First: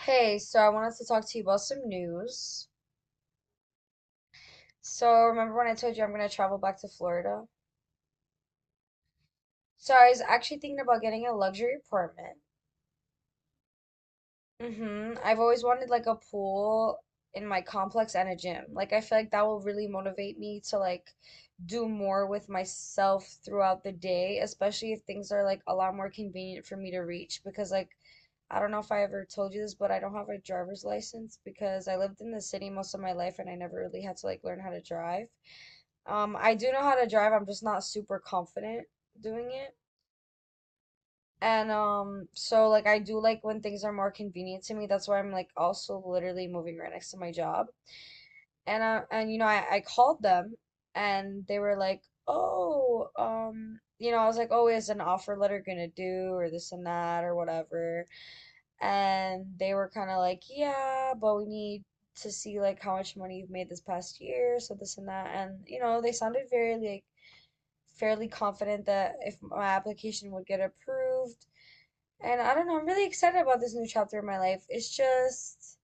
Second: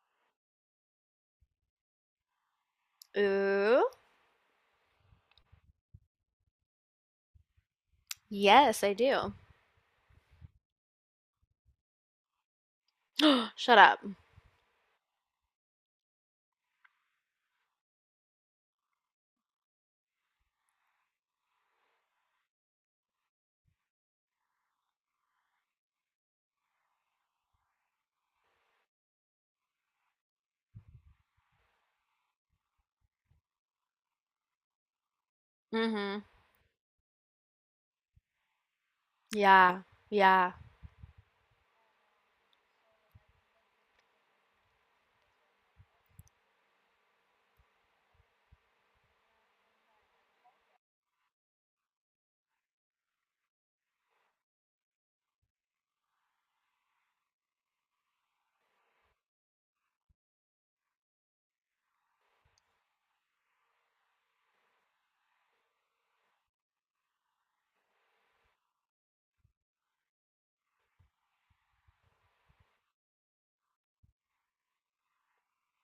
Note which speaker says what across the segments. Speaker 1: Hey, so I wanted to talk to you about some news.
Speaker 2: Ooh.
Speaker 1: So, remember when I told you I'm gonna travel back to Florida?
Speaker 2: Yes, I do.
Speaker 1: So, I was actually thinking about getting a luxury apartment.
Speaker 2: Shut up.
Speaker 1: Mm-hmm. I've always wanted like a pool in my complex and a gym. Like, I feel like that will really motivate me to like do more with myself throughout the day, especially if things are like a lot more convenient for me to reach. Because, like, I don't know if I ever told you this, but I don't have a driver's license because I lived in the city most of my life and I never really had to like learn how to drive.
Speaker 2: Mm-hmm.
Speaker 1: I do know how to drive, I'm just not super confident doing it.
Speaker 2: Yeah. Yeah.
Speaker 1: And so like I do like when things are more convenient to me. That's why I'm like also literally moving right next to my job. And you know, I called them and they were like, "Oh, you know, I was like, "Oh, is an offer letter gonna do or this and that or whatever." And they were kind of like, "Yeah, but we need to see like how much money you've made this past year, so this and that." And you know, they sounded very like fairly confident that if my application would get approved. And I don't know, I'm really excited about this new chapter in my life. It's just,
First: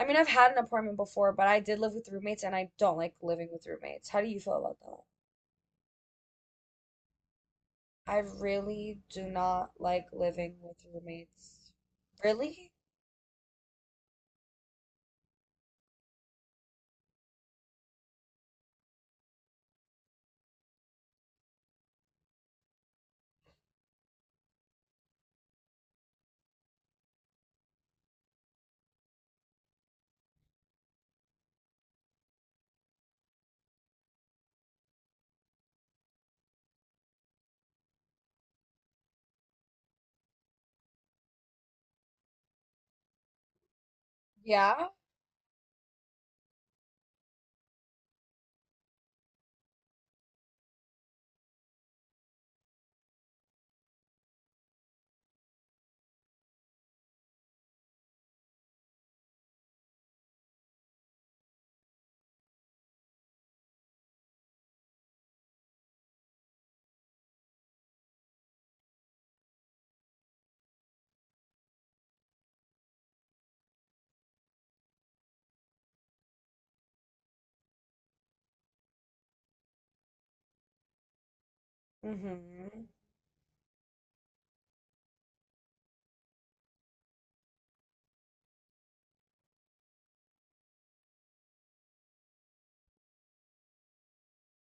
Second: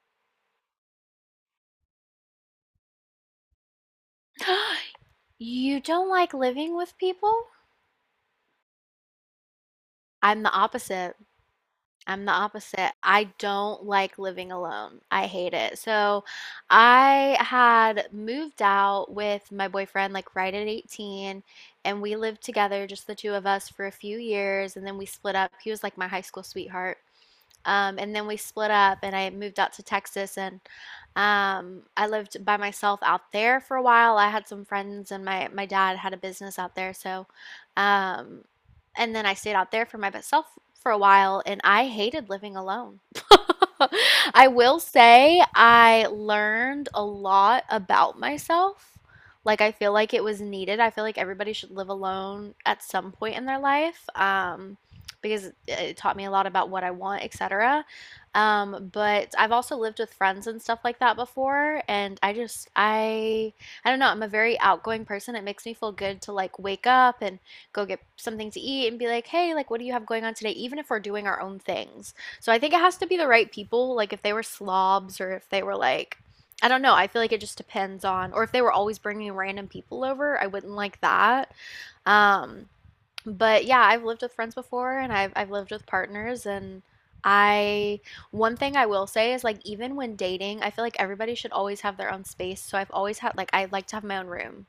Speaker 1: I mean, I've had an apartment before, but I did live with roommates and I don't like living with roommates. How do you feel about that?
Speaker 2: You don't like living with people?
Speaker 1: I really do not like
Speaker 2: I'm the
Speaker 1: living with
Speaker 2: opposite.
Speaker 1: roommates.
Speaker 2: I'm the
Speaker 1: Really?
Speaker 2: opposite. I don't like living alone. I hate it. So I had moved out with my boyfriend like right at 18, and we lived together just the two of us for a few years, and then we split up. He was like my high school sweetheart. And then we split up, and I moved out to Texas, and I lived by myself out there for a while. I had some friends, and my dad had a business out there, so um, and then I stayed out there for myself for a while, and I hated living alone. I will
Speaker 1: Yeah?
Speaker 2: say I learned a lot about myself. Like, I feel like it was needed. I feel like everybody should live alone at some point in their life. Because it- taught me a lot about what I want, etc. But I've also lived with friends and stuff like that before, and I don't know, I'm a very outgoing person. It makes me feel good to like wake up and go get something to eat and be like, hey, like, what do you have going on today? Even if we're doing our own things. So I think it has to be the right people. Like, if they were slobs or if they were like, I don't know. I feel like it just depends on, or if they were always bringing random people over, I wouldn't like that. Um,
Speaker 1: Mm-hmm.
Speaker 2: but yeah, I've lived with friends before and I've lived with partners, and I, one thing I will say is like, even when dating, I feel like everybody should always have their own space. So I've always had, like, I like to have my own room.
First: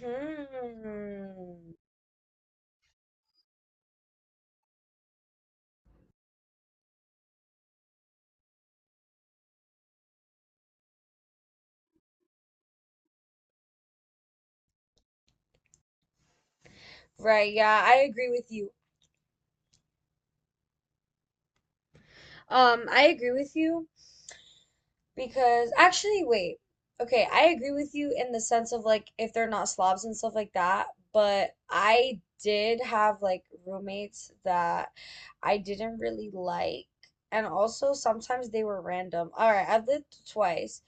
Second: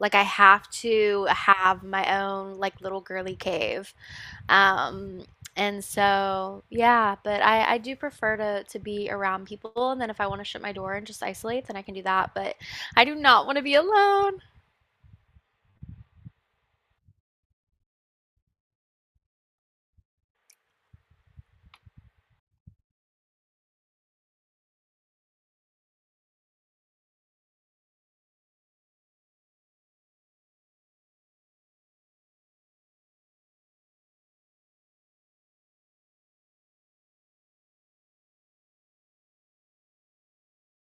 Speaker 2: Like, I have to have my own like little girly cave. Um, and so yeah, but I do prefer to be around people, and then if I want to shut my door and just isolate, then I can do that, but I do not want to be alone.
Speaker 1: Right, yeah, I agree with you. I agree with you. Because actually, wait. Okay, I agree with you in the sense of like if they're not slobs and stuff like that, but I did have like roommates that I didn't really like. And also sometimes they were random. All right, I've lived twice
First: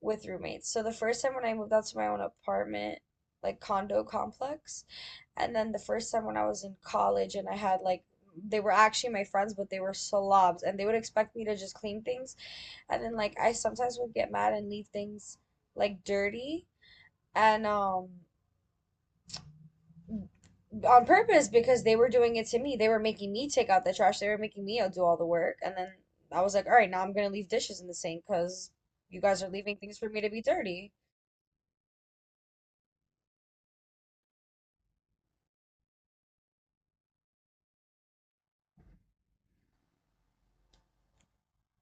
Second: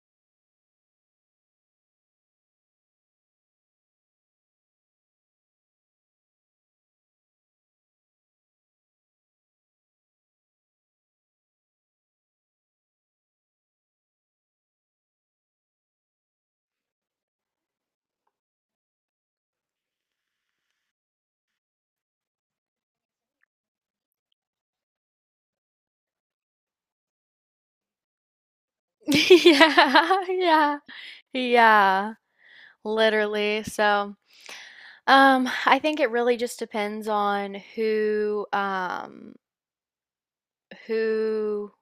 Speaker 1: with roommates. So the first time when I moved out to my own apartment, like condo complex, and then the first time when I was in college and I had like they were actually my friends, but they were slobs and they would expect me to just clean things and then like I sometimes would get mad and leave things like dirty and on purpose because they were doing it to me. They were making me take out the trash. They were making me do all the work. And then I was like, all right, now I'm gonna leave dishes in the sink because you guys are leaving things for me
Speaker 2: Yeah,
Speaker 1: to be
Speaker 2: yeah.
Speaker 1: dirty.
Speaker 2: Yeah, literally. I think it really just depends on who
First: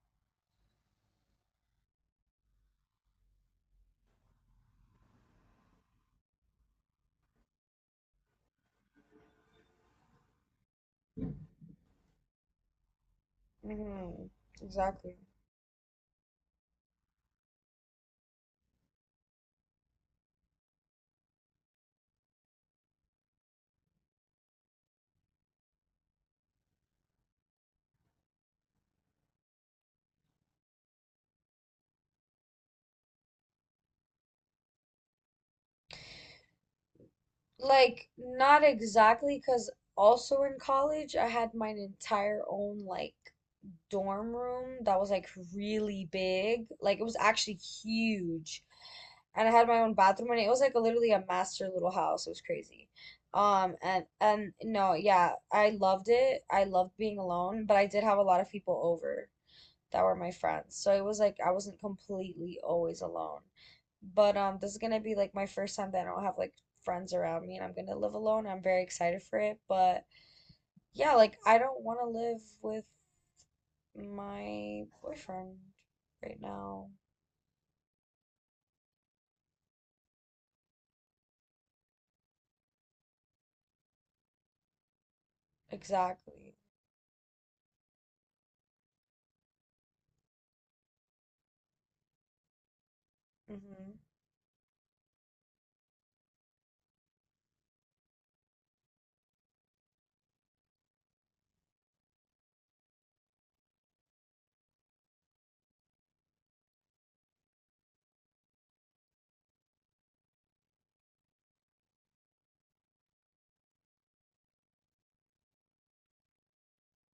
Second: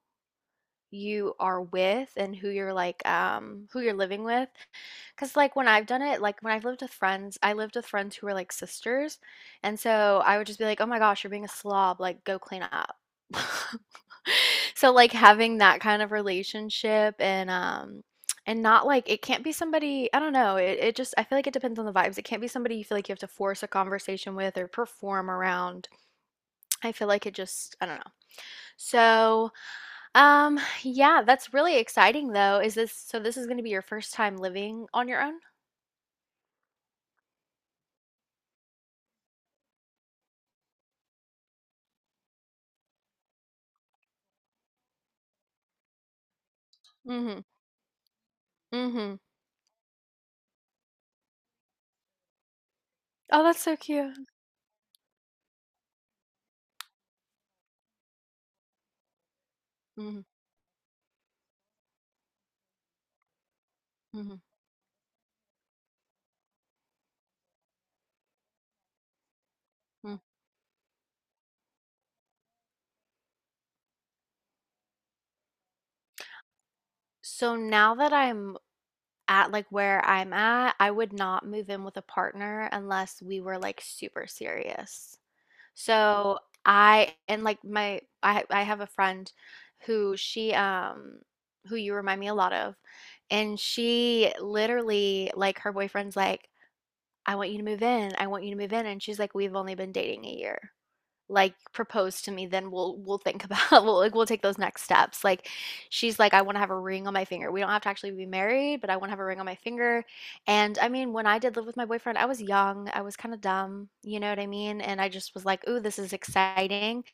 Speaker 2: you are with and who you're like who you're living with, because like when I've done it, like when I've lived with friends, I lived with friends who were like sisters, and so I would just be like, oh my gosh, you're being a slob, like go clean up.
Speaker 1: Mhm.
Speaker 2: So like
Speaker 1: Exactly.
Speaker 2: having that kind of relationship, and not like it can't be somebody, I don't know, it just I feel like it depends on the vibes. It can't be somebody you feel like you have to force a conversation with or perform around. I feel like it just, I don't know. so yeah, that's really exciting though. Is this so this is gonna be your first time living on your own?
Speaker 1: Like not exactly because also in college I had my entire own like dorm room that was like really big. Like it was
Speaker 2: Mhm.
Speaker 1: actually huge.
Speaker 2: Mhm.
Speaker 1: And I had my own bathroom and it was like a, literally a master little house. It was crazy.
Speaker 2: Oh, that's
Speaker 1: Um
Speaker 2: so
Speaker 1: and
Speaker 2: cute.
Speaker 1: and no, yeah, I loved it. I loved being alone, but I did have a lot of people over that were
Speaker 2: Mhm.
Speaker 1: my friends. So it was like I wasn't completely always alone. But
Speaker 2: Mhm.
Speaker 1: um this is gonna be like my first time that I don't have like friends around me and I'm gonna live alone. I'm very excited for it, but
Speaker 2: Mm.
Speaker 1: yeah, like I don't want to live with my boyfriend right now.
Speaker 2: So now that I'm at like where I'm at, I would not move in with a partner unless we were like super serious. So
Speaker 1: Exactly.
Speaker 2: I and like my I have a friend who she who you remind me a lot of, and
Speaker 1: Hmm.
Speaker 2: she literally like her boyfriend's like, I want you to move in. I want you to move in. And she's like, we've only been dating a year. Like, propose to me, then we'll think about we'll take those next steps. Like, she's like, I want to have a ring on my finger. We don't have to actually be married, but I want to have a ring on my finger. And I mean, when I did live with my boyfriend, I was young, I was kind of dumb, you know what I mean? And I just was like, ooh, this is exciting.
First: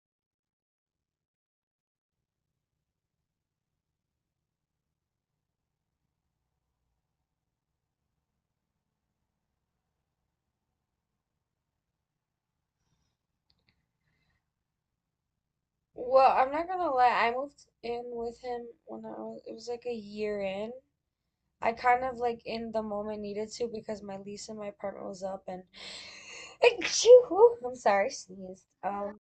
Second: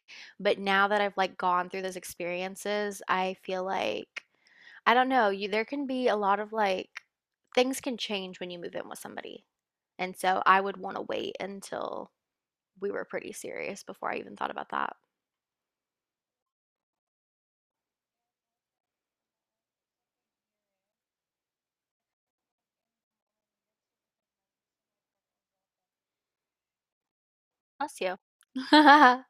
Speaker 2: But now that I've like gone through those experiences, I feel like I don't know, you there can be a lot of, like, things can change when you move in with somebody, and so I would wanna wait until we were pretty serious before I even thought about that.
Speaker 1: Well, I'm not gonna lie, I moved in with him when I was, it was like a year in. I kind of like in the moment needed to because my lease in my apartment was up and Achoo! I'm
Speaker 2: Bless
Speaker 1: sorry,
Speaker 2: you.
Speaker 1: sneezed.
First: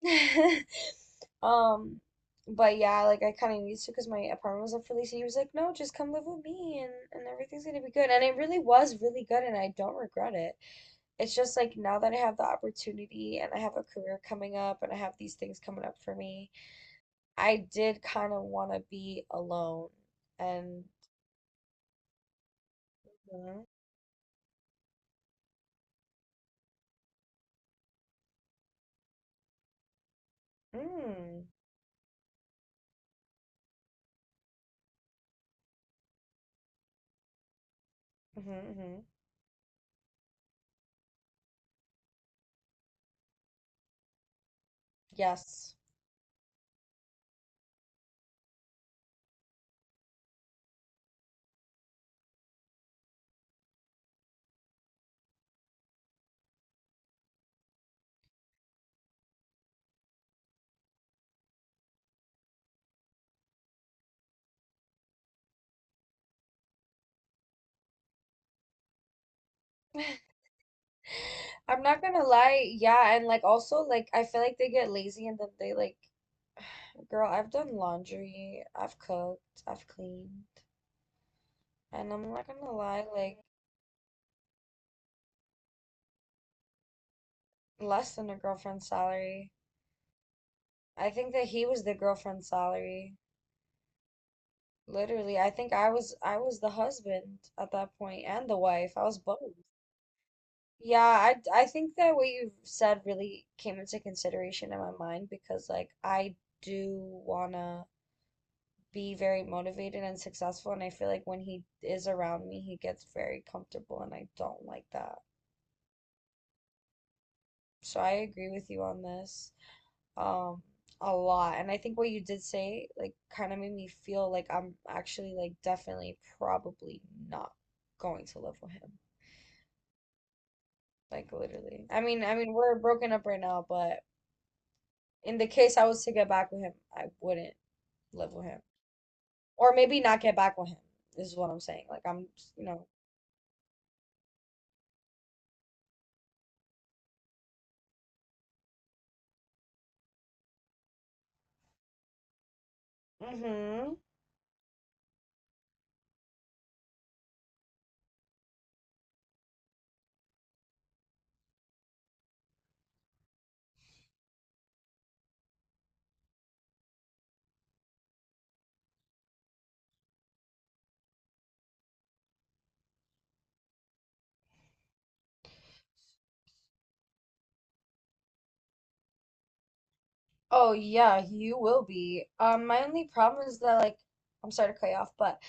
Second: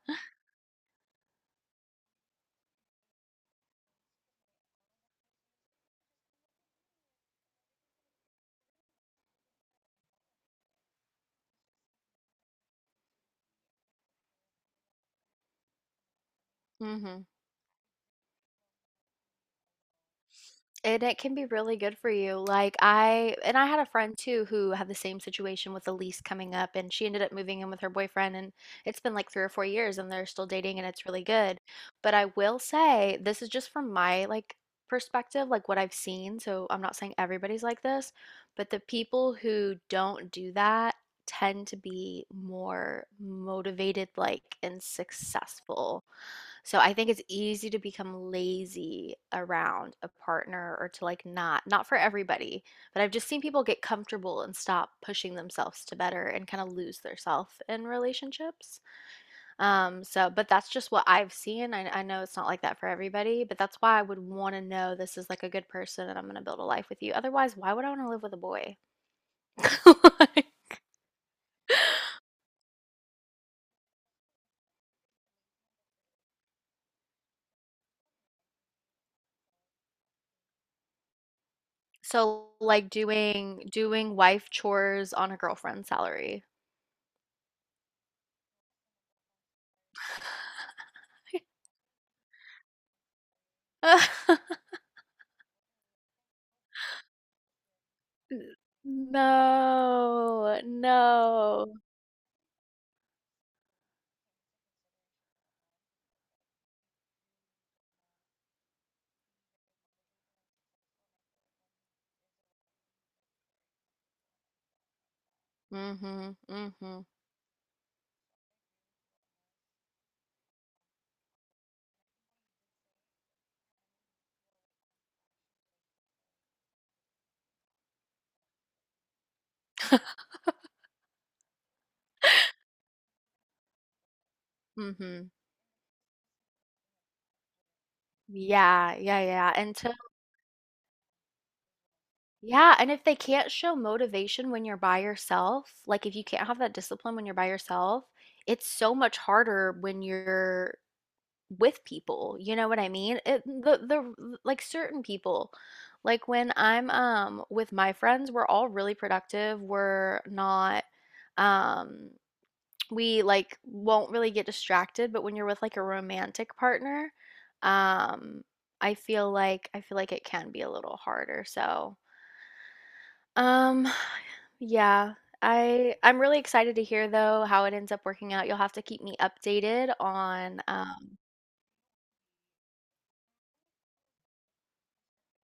Speaker 1: um, but yeah, like I kind of needed to because my apartment was up for lease and he was like, no, just come live with me, and everything's gonna be good. And it really was really good and I don't regret it. It's just like now that I have the opportunity and I have a career coming up and I have these things coming up for me.
Speaker 2: Mhm.
Speaker 1: I did kind of want to be alone and
Speaker 2: And it can be really good for you. Like I and
Speaker 1: Mhm.
Speaker 2: I had a friend too who had the same situation with a lease coming up, and she ended up moving in with her boyfriend, and it's been like 3 or 4 years and they're still dating and it's really
Speaker 1: Mm.
Speaker 2: good. But I will say this is just from my like perspective, like what I've seen. So I'm not saying everybody's like this, but
Speaker 1: Hmm.
Speaker 2: the
Speaker 1: Hmm.
Speaker 2: people who don't do that tend to be more motivated like and
Speaker 1: Yes.
Speaker 2: successful. So I think it's easy to become lazy around a partner or to like not, not for everybody, but I've just seen people get comfortable and stop pushing themselves to better and kind of lose their self in relationships. So, but that's just what I've seen. I know it's not like that for everybody, but that's why I would want to know this is like a good person and I'm going to build a life with you. Otherwise, why would I want to live with a boy? Like,
Speaker 1: I'm not gonna lie, yeah, and like also like I feel like they get lazy and then they like, girl, I've done laundry, I've cooked, I've cleaned, and I'm not
Speaker 2: so
Speaker 1: gonna
Speaker 2: like
Speaker 1: lie, like
Speaker 2: doing wife chores on a girlfriend's salary.
Speaker 1: less than a girlfriend's salary. I think that he was the girlfriend's salary. Literally, I think I was the husband at that point and
Speaker 2: N
Speaker 1: the wife. I was both.
Speaker 2: No,
Speaker 1: Yeah, I
Speaker 2: no.
Speaker 1: think that what you've said really came into consideration in my mind because like I do wanna be very motivated and successful and I feel like when he is around me he gets very comfortable and I don't like that.
Speaker 2: Mhm, mhm,
Speaker 1: So I agree with you on this um a lot and I think what you did say like kind of made me feel like I'm actually like definitely probably not going to live with him. Like literally. I mean we're broken up right now, but
Speaker 2: mhm.
Speaker 1: in the case I was to get back with him, I wouldn't live with him.
Speaker 2: Yeah, yeah, yeah,
Speaker 1: Or
Speaker 2: until
Speaker 1: maybe not get back with him, is what I'm saying. Like I'm, you
Speaker 2: yeah,
Speaker 1: know.
Speaker 2: and if they can't show motivation when you're by yourself, like, if you can't have that discipline when you're by yourself, it's so much harder when you're with people, you know what I mean? It the
Speaker 1: Mm-hmm.
Speaker 2: the like, certain people, like, when I'm, with my friends, we're all really productive, we're not, um we like won't really get distracted, but when you're with like a romantic partner, um, I feel like it can be a little harder. So, um, yeah, I'm really excited to hear though how it ends up working out. You'll have to keep me updated on
Speaker 1: Oh yeah, you will be. My only problem is that like I'm sorry to cut you off, but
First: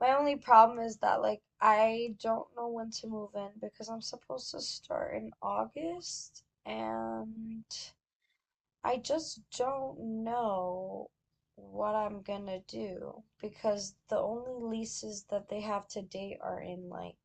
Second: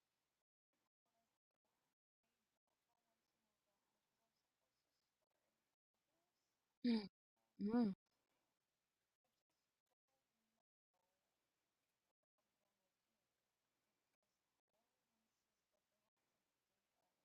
Speaker 1: my only problem is that like I don't know when to move in because I'm supposed to start in August and
Speaker 2: Mhm.
Speaker 1: I just don't know what I'm gonna do because the only leases that they have to date are in like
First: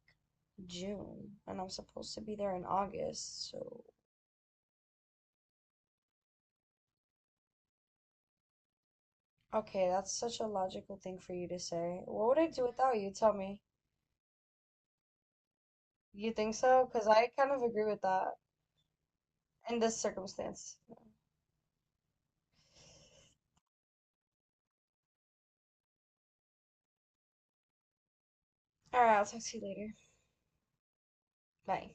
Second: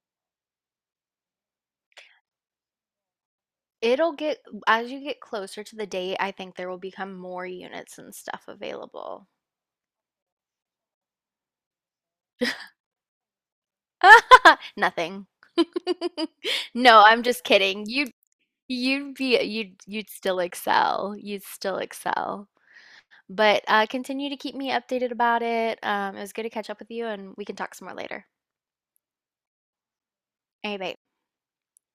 Speaker 1: June and I'm supposed to be there in August. So,
Speaker 2: It'll get as you get closer to the date, I think there will become more units and stuff available.
Speaker 1: okay, that's such a logical thing for you to say. What would I do without you? Tell me.
Speaker 2: Nothing.
Speaker 1: You think so?
Speaker 2: No,
Speaker 1: Because
Speaker 2: I'm
Speaker 1: I
Speaker 2: just
Speaker 1: kind of agree
Speaker 2: kidding.
Speaker 1: with
Speaker 2: You
Speaker 1: that
Speaker 2: You'd be you'd
Speaker 1: in this
Speaker 2: you'd still
Speaker 1: circumstance.
Speaker 2: excel, you'd still excel. But, continue to keep me updated about it, it was good to catch up with you, and we can talk some more later.
Speaker 1: All right, I'll talk to you later.
Speaker 2: Hey, bye.
Speaker 1: Bye.